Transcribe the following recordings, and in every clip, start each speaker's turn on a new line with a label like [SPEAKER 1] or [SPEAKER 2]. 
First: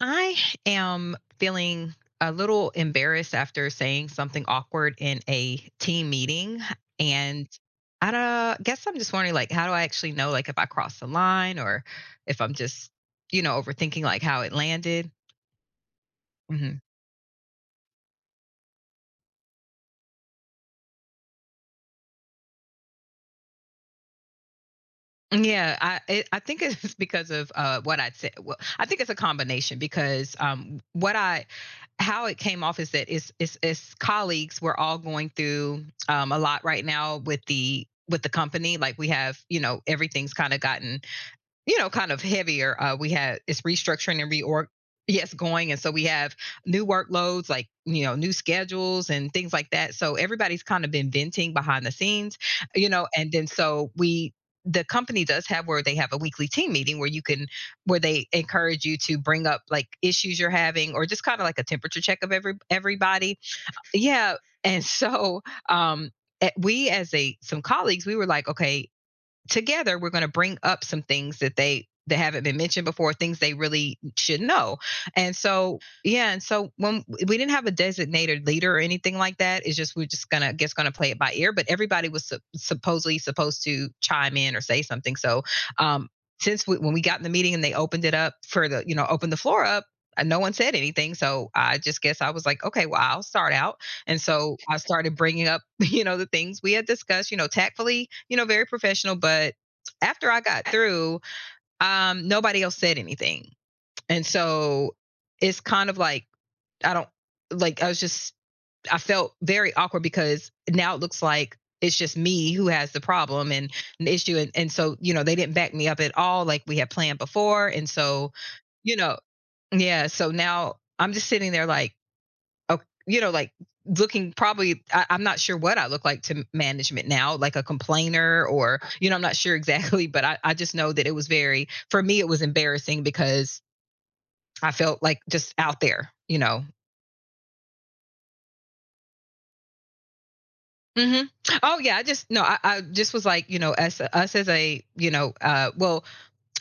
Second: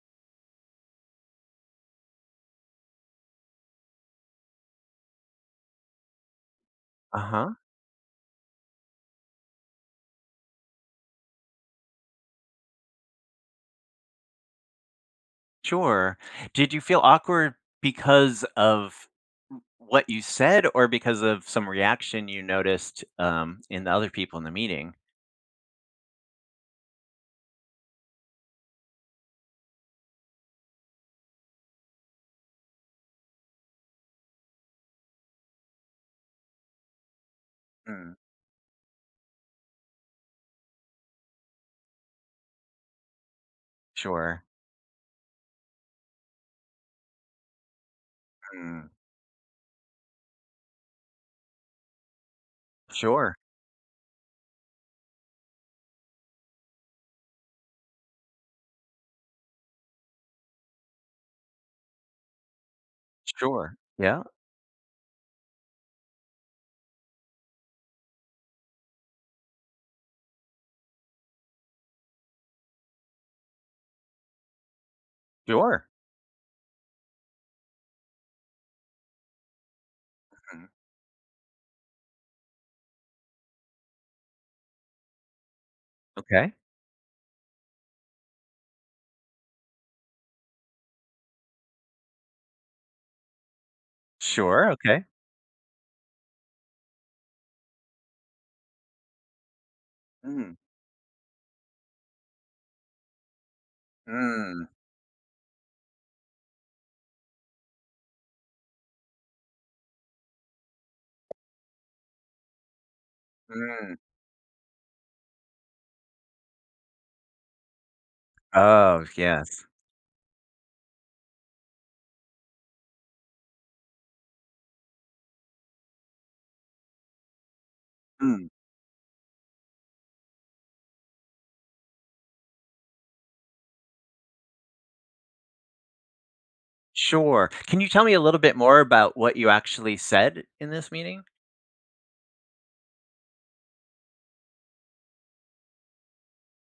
[SPEAKER 1] I am feeling a little embarrassed after saying something awkward in a team meeting. And
[SPEAKER 2] Uh-huh.
[SPEAKER 1] I don't, guess I'm just wondering, like, how do I actually know, like, if I crossed the line or if I'm just, overthinking, like, how it landed?
[SPEAKER 2] Sure. Did
[SPEAKER 1] Mm-hmm.
[SPEAKER 2] you feel awkward because of what you said or because of some reaction you noticed, in the other people in the meeting?
[SPEAKER 1] Yeah, I think it's because of what I'd say. Well, I think it's a combination because what I how it came off is that it's colleagues. We're all going through a lot right now with the
[SPEAKER 2] Mm.
[SPEAKER 1] with the company. Like we have, you know, everything's kind of gotten kind of heavier. We had it's restructuring and
[SPEAKER 2] Sure.
[SPEAKER 1] reorg. Yes, going. And so we have new workloads, like, you know, new
[SPEAKER 2] Mm.
[SPEAKER 1] schedules and things like that. So everybody's kind of been venting behind the scenes, and
[SPEAKER 2] Sure.
[SPEAKER 1] then so we, the company does have where they have a weekly team meeting where you can, where they encourage you to bring up like issues you're having or just kind of like a temperature check of everybody.
[SPEAKER 2] Sure. Yeah.
[SPEAKER 1] Yeah. And so, um, we as a some colleagues we were like, okay, together we're going to bring up some things that they that haven't been mentioned before, things they really should know. And so
[SPEAKER 2] Sure.
[SPEAKER 1] yeah, and so when we didn't have a designated leader or anything like that. It's just we're just
[SPEAKER 2] Mm.
[SPEAKER 1] gonna play it by ear, but everybody was supposedly supposed to chime in or say something. So um
[SPEAKER 2] Okay.
[SPEAKER 1] since we, when we got in the meeting and they opened it up for the, you know, opened the floor up, no one said anything. So I just guess I was like, okay, well, I'll start out. And so
[SPEAKER 2] Sure,
[SPEAKER 1] I
[SPEAKER 2] okay.
[SPEAKER 1] started bringing up, you know, the things we had discussed, you know, tactfully, you know, very professional. But after I
[SPEAKER 2] Mm.
[SPEAKER 1] got through, nobody else said anything. And
[SPEAKER 2] Mm.
[SPEAKER 1] so it's kind of like, I don't like, I was just, I felt very awkward because now it looks like it's just me who has the problem and
[SPEAKER 2] Mm.
[SPEAKER 1] the issue. And so, you know, they didn't back me up at all like we had planned before. And so, you
[SPEAKER 2] Oh,
[SPEAKER 1] know,
[SPEAKER 2] yes.
[SPEAKER 1] yeah. So now I'm just sitting there like, oh, you know, like looking probably I'm not sure what I look like to management now, like a complainer
[SPEAKER 2] Mm.
[SPEAKER 1] or, you know, I'm not sure exactly, but I just know that it was very, for me it was embarrassing because I felt like just out there, you know.
[SPEAKER 2] Sure. Can you tell me a little bit more about what you actually said in this
[SPEAKER 1] Hmm.
[SPEAKER 2] meeting?
[SPEAKER 1] Oh yeah, I just no, I just was like, you know, us as a, you know,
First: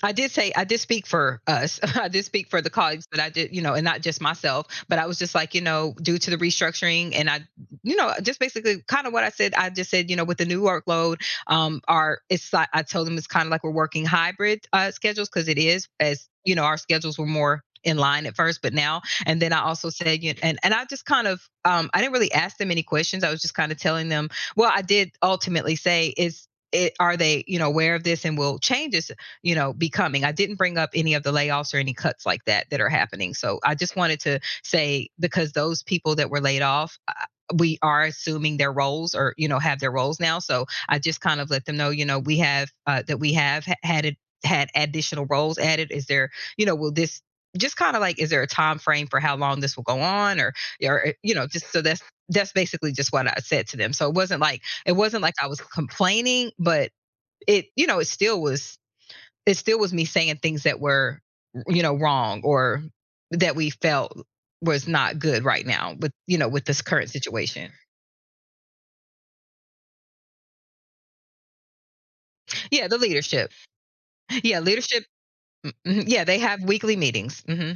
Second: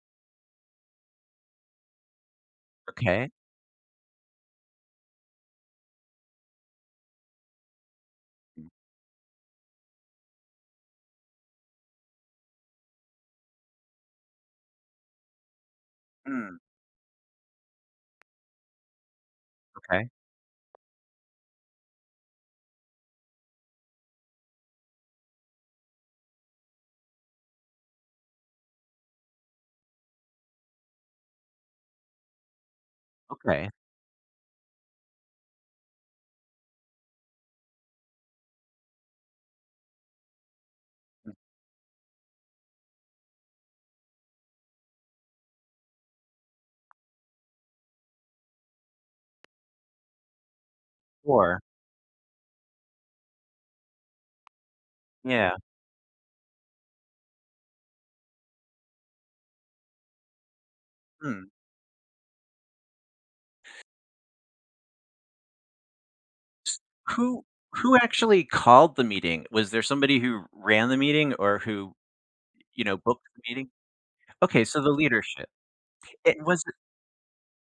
[SPEAKER 1] I did say I did speak for us. I did speak for the colleagues, but I
[SPEAKER 2] Okay.
[SPEAKER 1] did, you know, and not just myself. But I was just like, you know, due to the restructuring, you know, just basically kind of what I said. I just said, you know, with the new workload, our it's like I told them it's kind of like we're working hybrid schedules, because it is, as you
[SPEAKER 2] Mm.
[SPEAKER 1] know, our schedules were more in line at first, but now. And then I also
[SPEAKER 2] Okay.
[SPEAKER 1] said, you know, and I just kind of, I didn't really ask them any questions. I was just kind of telling them. Well, I did ultimately say, is it, are they, you know, aware of this and will change this, you know, becoming. I didn't bring up any of the layoffs or any cuts like that that are happening. So
[SPEAKER 2] Okay.
[SPEAKER 1] I just wanted to say, because those people that were laid off, we are assuming their roles, or you know have their roles now. So I just kind of let them know, you know, we have that we have had it had additional roles added. Is there, you know, will this just kind of like, is there a time frame for how long this will go on? Or yeah, or you know,
[SPEAKER 2] Sure.
[SPEAKER 1] just so that's basically just what I said to them. So it wasn't like, it wasn't like I
[SPEAKER 2] Yeah.
[SPEAKER 1] was complaining, but it, you know, it still was, it still was me saying things that were,
[SPEAKER 2] Mm.
[SPEAKER 1] you know, wrong or that we felt was not good right now with, you know, with
[SPEAKER 2] S
[SPEAKER 1] this current
[SPEAKER 2] Who
[SPEAKER 1] situation.
[SPEAKER 2] who actually called the meeting? Was there somebody who ran the meeting or who, you
[SPEAKER 1] Yeah,
[SPEAKER 2] know,
[SPEAKER 1] the
[SPEAKER 2] booked the
[SPEAKER 1] leadership.
[SPEAKER 2] meeting?
[SPEAKER 1] Yeah,
[SPEAKER 2] Okay, so the
[SPEAKER 1] leadership.
[SPEAKER 2] leadership.
[SPEAKER 1] Mhm, yeah,
[SPEAKER 2] It
[SPEAKER 1] they
[SPEAKER 2] was
[SPEAKER 1] have weekly meetings. Hmm.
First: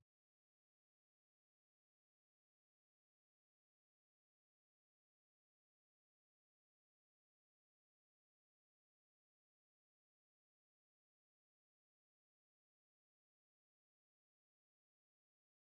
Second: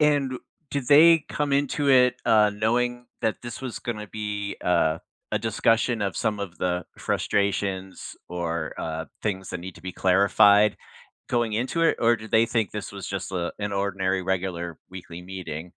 [SPEAKER 2] and did they come into it, knowing that this was gonna be, a discussion of some of the frustrations or, things that need to be clarified going into it, or did they think this was just a an ordinary, regular weekly meeting?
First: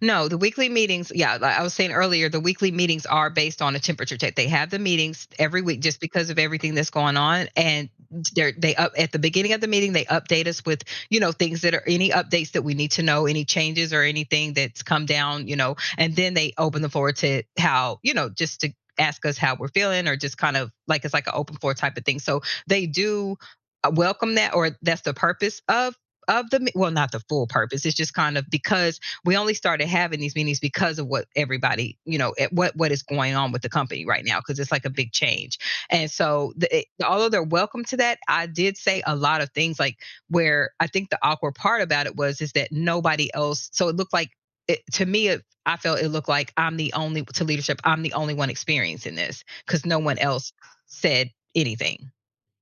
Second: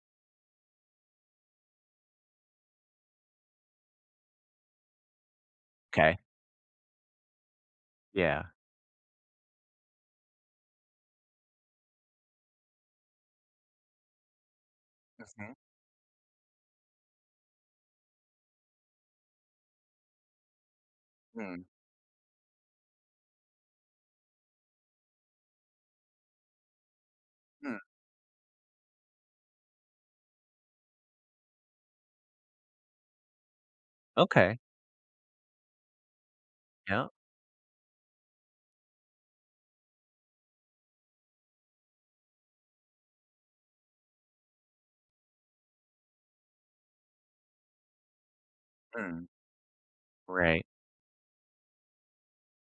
[SPEAKER 1] No, the weekly meetings, yeah, like I was saying earlier, the weekly meetings are based on a temperature check. They have the meetings every week just
[SPEAKER 2] Okay.
[SPEAKER 1] because of everything that's going on. And
[SPEAKER 2] Yeah.
[SPEAKER 1] they're they up at the beginning of the meeting, they update us with, you know, things that are any updates that we need to know, any changes or anything that's come down,
[SPEAKER 2] Mhm.
[SPEAKER 1] you know, and then they open the floor to how, you know, just to ask us how we're feeling, or just kind of like it's like an open
[SPEAKER 2] Mm.
[SPEAKER 1] floor type of thing. So they do welcome that, or that's the purpose of the, well, not the full
[SPEAKER 2] Mm.
[SPEAKER 1] purpose. It's just kind of because we only started having these meetings because of what everybody, you know, what is going on with the company right now,
[SPEAKER 2] Okay.
[SPEAKER 1] because it's like a big change. And so the, it,
[SPEAKER 2] Yeah.
[SPEAKER 1] although they're welcome to that, I did say a lot of things like, where I think the awkward part about it was is that nobody else, so it looked like it, to me it, I felt it looked like I'm the only, to leadership I'm the only one experiencing
[SPEAKER 2] Mm.
[SPEAKER 1] this, because no one else
[SPEAKER 2] Right.
[SPEAKER 1] said anything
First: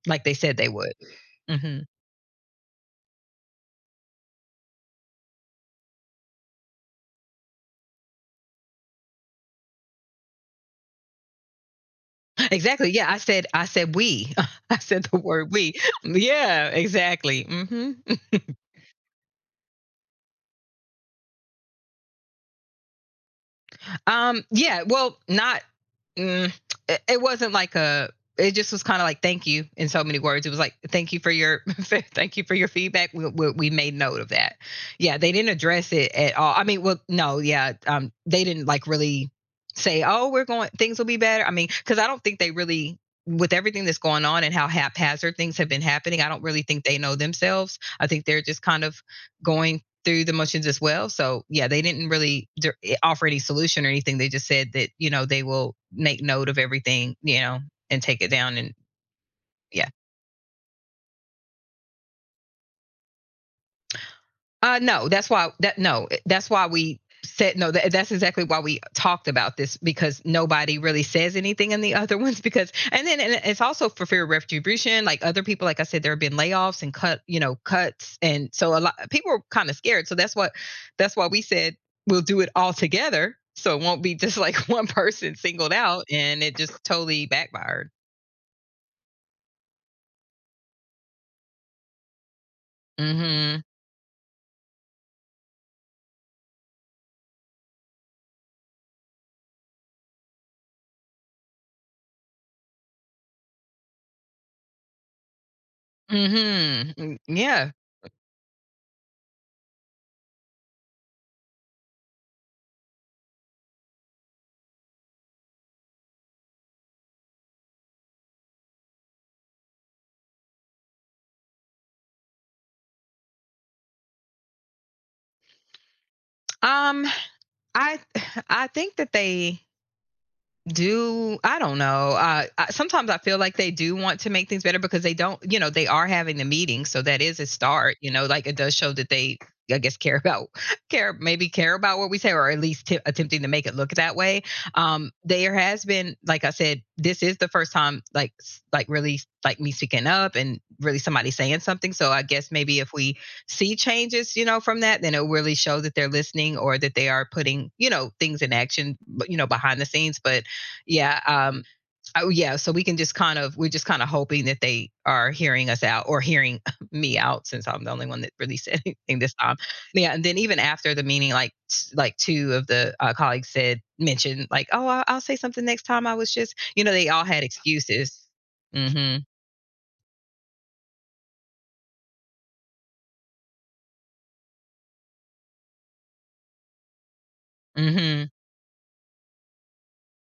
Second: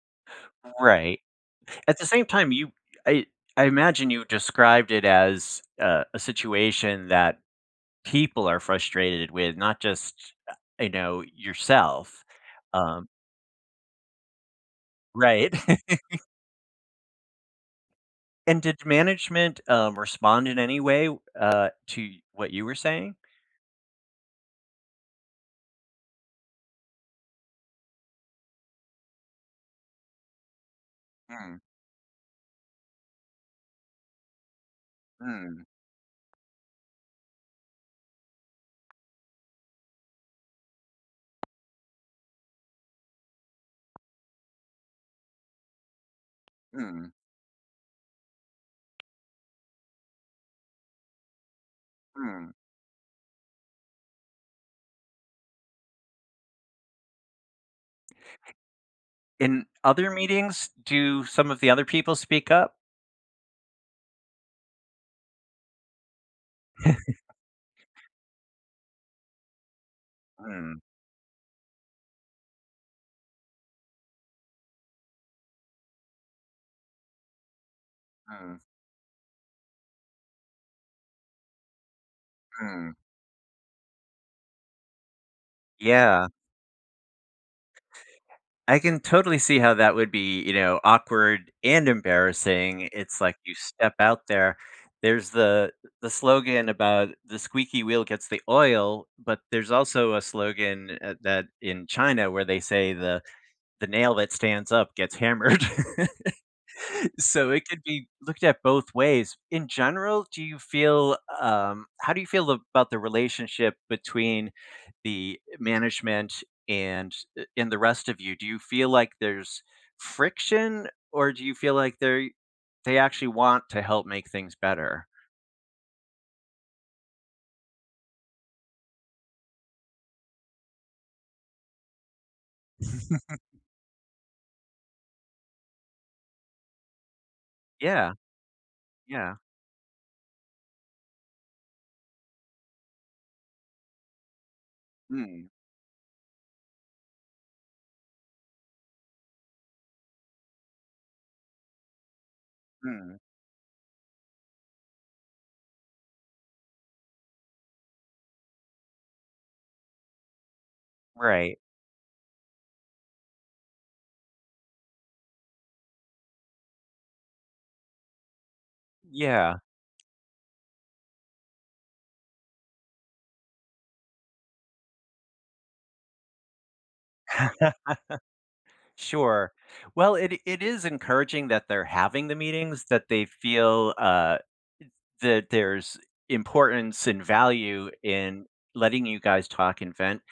[SPEAKER 1] like they said they would.
[SPEAKER 2] Right.
[SPEAKER 1] Mm-hmm.
[SPEAKER 2] At the same time, you I I imagine you described it as a situation that people are frustrated with, not just, you know, yourself.
[SPEAKER 1] Exactly.
[SPEAKER 2] Um,
[SPEAKER 1] Yeah, I said "we." I said the word
[SPEAKER 2] right.
[SPEAKER 1] "we." Yeah, exactly. Mhm.
[SPEAKER 2] And did management respond in any way to what you were saying?
[SPEAKER 1] Yeah, well, not. Mm, it wasn't like a. It just was kind of like thank you, in so many words. It was like thank you for
[SPEAKER 2] Mm,
[SPEAKER 1] your thank you for your feedback. We made note of that. Yeah, they didn't
[SPEAKER 2] mm,
[SPEAKER 1] address it at all. I mean, well, no, yeah, they didn't like really say, oh, we're going, things will be better. I mean, because I don't think they really, with everything that's going on and how haphazard things have been happening, I don't really think they
[SPEAKER 2] mm,
[SPEAKER 1] know themselves. I think they're just kind of going through the motions as well. So yeah, they didn't really
[SPEAKER 2] mm.
[SPEAKER 1] offer any solution or anything. They just said that you know they will make note of everything, you know, and take it down and
[SPEAKER 2] In
[SPEAKER 1] yeah.
[SPEAKER 2] other meetings, do some of the other people speak up?
[SPEAKER 1] No, that's why that no, that's why we said no. That's exactly why we talked about this, because
[SPEAKER 2] Mm,
[SPEAKER 1] nobody really says anything in the other ones, because and then and it's also for fear of retribution. Like other people, like I said, there have been layoffs and cut, you know, cuts, and
[SPEAKER 2] mm,
[SPEAKER 1] so a lot people are kind of scared. So that's what that's why we said we'll do it all
[SPEAKER 2] mm.
[SPEAKER 1] together, so it won't be just like one person singled out.
[SPEAKER 2] Yeah.
[SPEAKER 1] And it just totally backfired.
[SPEAKER 2] I can totally see how that would be, you know, awkward and embarrassing. It's like you
[SPEAKER 1] Mm-hmm.
[SPEAKER 2] step out there. There's the slogan about the squeaky wheel gets the oil, but there's also a slogan that in China where they say the nail that stands up gets hammered.
[SPEAKER 1] Mm-hmm. Mm,
[SPEAKER 2] So it
[SPEAKER 1] yeah.
[SPEAKER 2] could be looked at both ways. In general, do you feel how do you feel about the relationship between the management and and the rest of you? Do you feel like there's friction, or do you feel like they actually want to help make things better?
[SPEAKER 1] Um, I I think that they do, I don't know. Sometimes I feel like they do want to make things better, because they don't, you know, they are having the meeting, so that is a start. You
[SPEAKER 2] Yeah,
[SPEAKER 1] know, like it does show that
[SPEAKER 2] yeah.
[SPEAKER 1] they, I guess, care about care, maybe care about what we say, or at least attempting to make it look that way.
[SPEAKER 2] Mm,
[SPEAKER 1] There has been, like I said, this is the first time, like like really like me speaking up and really somebody saying something. So I guess maybe if
[SPEAKER 2] mm,
[SPEAKER 1] we see changes, you know, from that, then it'll really show that they're listening or that they are putting, you know, things in action, but, you know, behind the scenes. But yeah
[SPEAKER 2] right.
[SPEAKER 1] oh yeah, so we can just kind of, we're just kind of hoping that they are hearing us out, or hearing me out, since I'm the only one that really said anything this time.
[SPEAKER 2] Yeah.
[SPEAKER 1] Yeah, and then even after the meeting like like two of the colleagues said mentioned like oh I'll say something next time. I was just, you know, they all had excuses. Mm-hmm.
[SPEAKER 2] Sure. Well, it is encouraging that they're having the meetings that they feel that there's importance and value
[SPEAKER 1] Mm-hmm.
[SPEAKER 2] in letting you guys talk and vent.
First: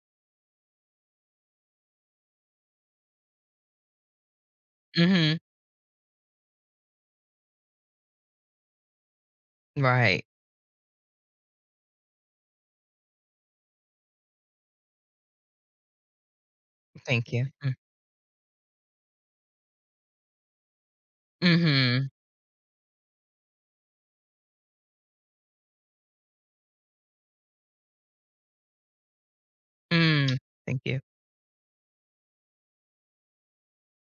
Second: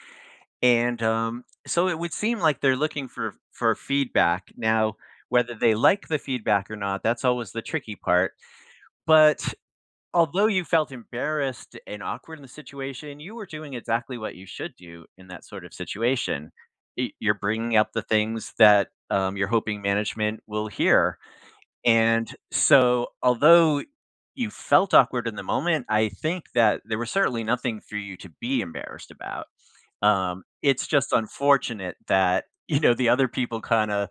[SPEAKER 2] And so it would seem like they're looking for feedback. Now,
[SPEAKER 1] Mm-hmm.
[SPEAKER 2] whether they like the feedback or not, that's always the tricky part. But
[SPEAKER 1] Right.
[SPEAKER 2] although you felt embarrassed and awkward in the situation, you were doing exactly what you should do in that sort of situation.
[SPEAKER 1] Thank
[SPEAKER 2] You're
[SPEAKER 1] you. Mm,
[SPEAKER 2] bringing up the things that you're hoping management will hear,
[SPEAKER 1] mm-hmm.
[SPEAKER 2] and so, although you felt awkward in the moment, I think that there was certainly nothing for you to be embarrassed about.
[SPEAKER 1] Mm, thank
[SPEAKER 2] It's
[SPEAKER 1] you.
[SPEAKER 2] just unfortunate that, you know, the other people kinda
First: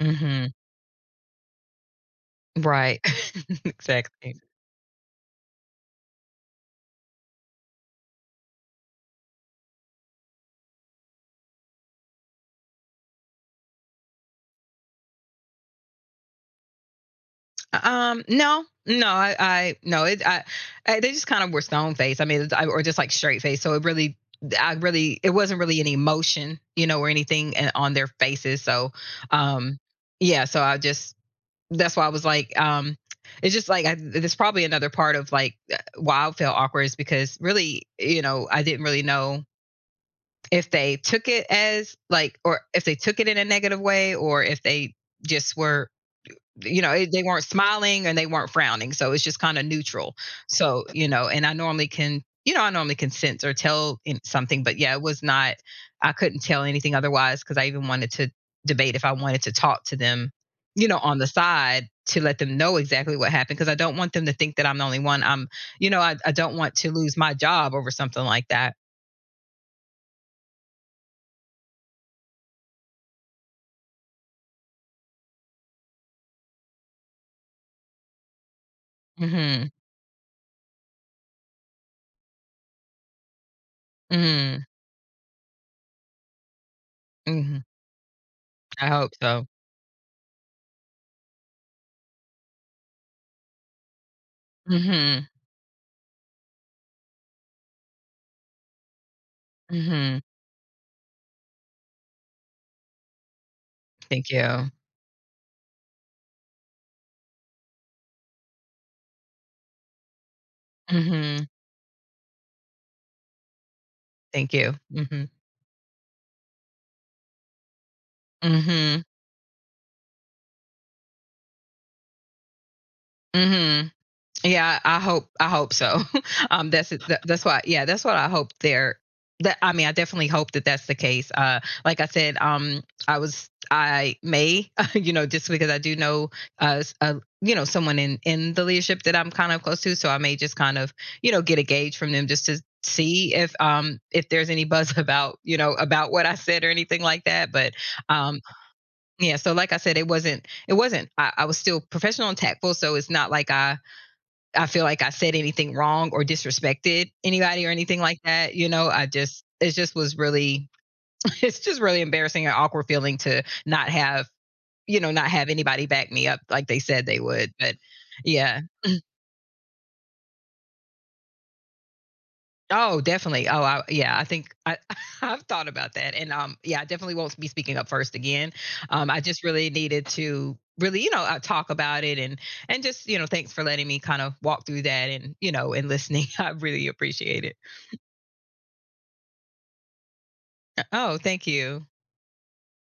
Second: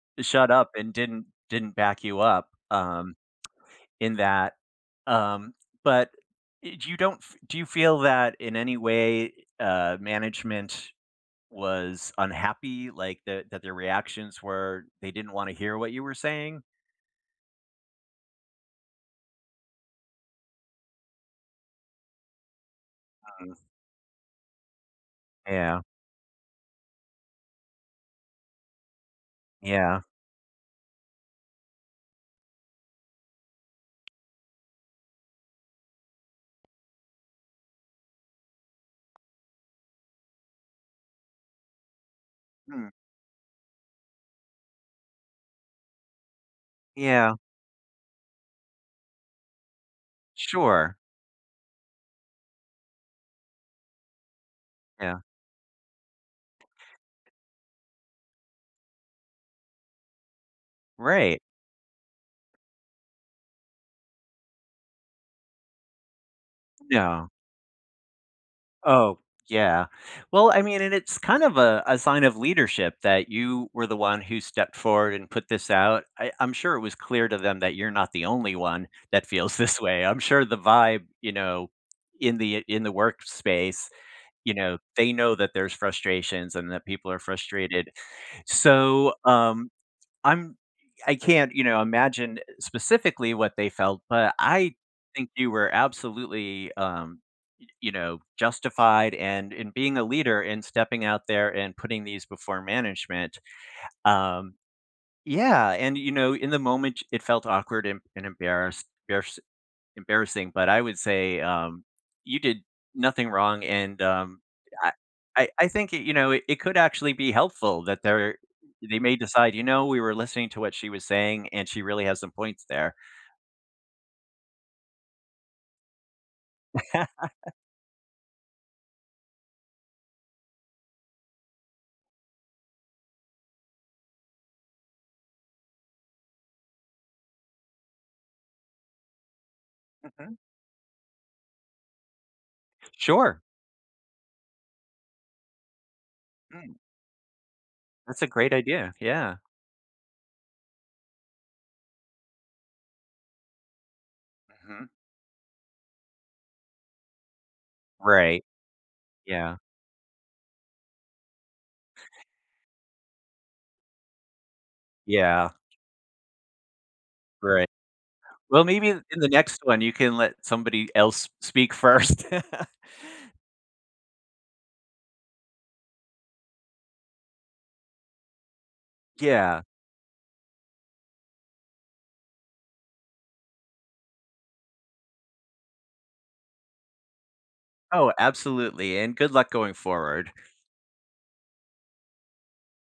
[SPEAKER 1] Mm-hmm.
[SPEAKER 2] shut up and didn't back you up,
[SPEAKER 1] Right.
[SPEAKER 2] in
[SPEAKER 1] Exactly.
[SPEAKER 2] that. Um, but I you don't f do you feel that in any way, management was unhappy, like, that their reactions were they didn't wanna hear what you were saying?
[SPEAKER 1] No, no, I no, they just kind of were stone faced. I mean, or just like straight
[SPEAKER 2] Mm.
[SPEAKER 1] face. So it really, I really, it wasn't
[SPEAKER 2] Yeah.
[SPEAKER 1] really any emotion, you know, or anything on their faces. So, um,
[SPEAKER 2] Yeah.
[SPEAKER 1] yeah. So I just, that's why I was like, it's just like I, there's probably another part of like why I felt awkward, is because really, you know, I didn't really know if they took it as like, or if
[SPEAKER 2] Hmm.
[SPEAKER 1] they took it in a negative way, or if they just were, you know, it, they
[SPEAKER 2] Yeah,
[SPEAKER 1] weren't smiling and they weren't frowning. So it's just kind of neutral. So,
[SPEAKER 2] sure.
[SPEAKER 1] you know, and I normally can, you know, I normally can sense or tell in something, but yeah, it
[SPEAKER 2] Yeah,
[SPEAKER 1] was not, I couldn't tell anything otherwise, because I even wanted to debate if I wanted to talk to them, you know, on the
[SPEAKER 2] right.
[SPEAKER 1] side to let them know exactly what happened, because I don't want them to think that I'm the only one. I'm, you know, I don't want to lose
[SPEAKER 2] No.
[SPEAKER 1] my job over something like that.
[SPEAKER 2] Oh, yeah. Well, I mean, and it's kind of a sign of leadership that you were the one who stepped forward and put this out. I'm sure it was clear to them that you're not the only one that feels
[SPEAKER 1] Mm
[SPEAKER 2] this way. I'm sure the vibe, you know, in the workspace, you
[SPEAKER 1] hmm. Mm
[SPEAKER 2] know, they know that there's frustrations and that people are
[SPEAKER 1] hmm. Hmm.
[SPEAKER 2] frustrated.
[SPEAKER 1] I hope
[SPEAKER 2] So,
[SPEAKER 1] so.
[SPEAKER 2] I'm I can't, you know, imagine specifically what they felt, but I
[SPEAKER 1] Mm
[SPEAKER 2] think you were absolutely, y you know, justified and in
[SPEAKER 1] hmm.
[SPEAKER 2] being a
[SPEAKER 1] Mm hmm.
[SPEAKER 2] leader and stepping out there and putting these before management.
[SPEAKER 1] Thank
[SPEAKER 2] Um,
[SPEAKER 1] you.
[SPEAKER 2] yeah, and, you know, in the moment, it felt awkward and embarrassed embarrassing, but I would
[SPEAKER 1] Mm
[SPEAKER 2] say,
[SPEAKER 1] hmm.
[SPEAKER 2] you did nothing wrong, and,
[SPEAKER 1] Thank you.
[SPEAKER 2] I
[SPEAKER 1] Mm hmm.
[SPEAKER 2] I think, it, you know, it could actually be helpful that they're they
[SPEAKER 1] Mhm,
[SPEAKER 2] may decide, "You know, we were listening to what she was saying, and she really has some points there."
[SPEAKER 1] mhm. Yeah, I hope so. That's it that's why yeah, that's what I hope, there that I mean, I definitely hope that that's the case. Like I said, I was I may, you know, just because I do know, s you know, someone in the leadership that I'm kind of close to. So I may
[SPEAKER 2] Mhm.
[SPEAKER 1] just kind of, you know, get a gauge from them just to see
[SPEAKER 2] Sure.
[SPEAKER 1] if there's any buzz about, you know, about what I said or
[SPEAKER 2] Mm.
[SPEAKER 1] anything like that. But,
[SPEAKER 2] That's a
[SPEAKER 1] um,
[SPEAKER 2] great idea, yeah.
[SPEAKER 1] yeah. So like I said, it wasn't, it wasn't, I was still professional and tactful. So it's not like I feel
[SPEAKER 2] Mhm.
[SPEAKER 1] like I said anything wrong or disrespected anybody or anything like
[SPEAKER 2] Right,
[SPEAKER 1] that. You know, I just,
[SPEAKER 2] yeah,
[SPEAKER 1] it just was really it's just really embarrassing and awkward feeling to not have, you know, not have
[SPEAKER 2] yeah,
[SPEAKER 1] anybody back me up like they said they would.
[SPEAKER 2] right.
[SPEAKER 1] But yeah,
[SPEAKER 2] Well, maybe in the next one, you can let somebody else speak first.
[SPEAKER 1] oh, definitely. Yeah. I've thought about that, and yeah, I definitely won't be speaking up first again. I just
[SPEAKER 2] Yeah.
[SPEAKER 1] really needed to really, you know, talk about it, and just, you know, thanks for letting me kind of walk through that, and you know, and listening. I really appreciate it.
[SPEAKER 2] Oh, absolutely, and good luck going forward.
[SPEAKER 1] Oh, thank you.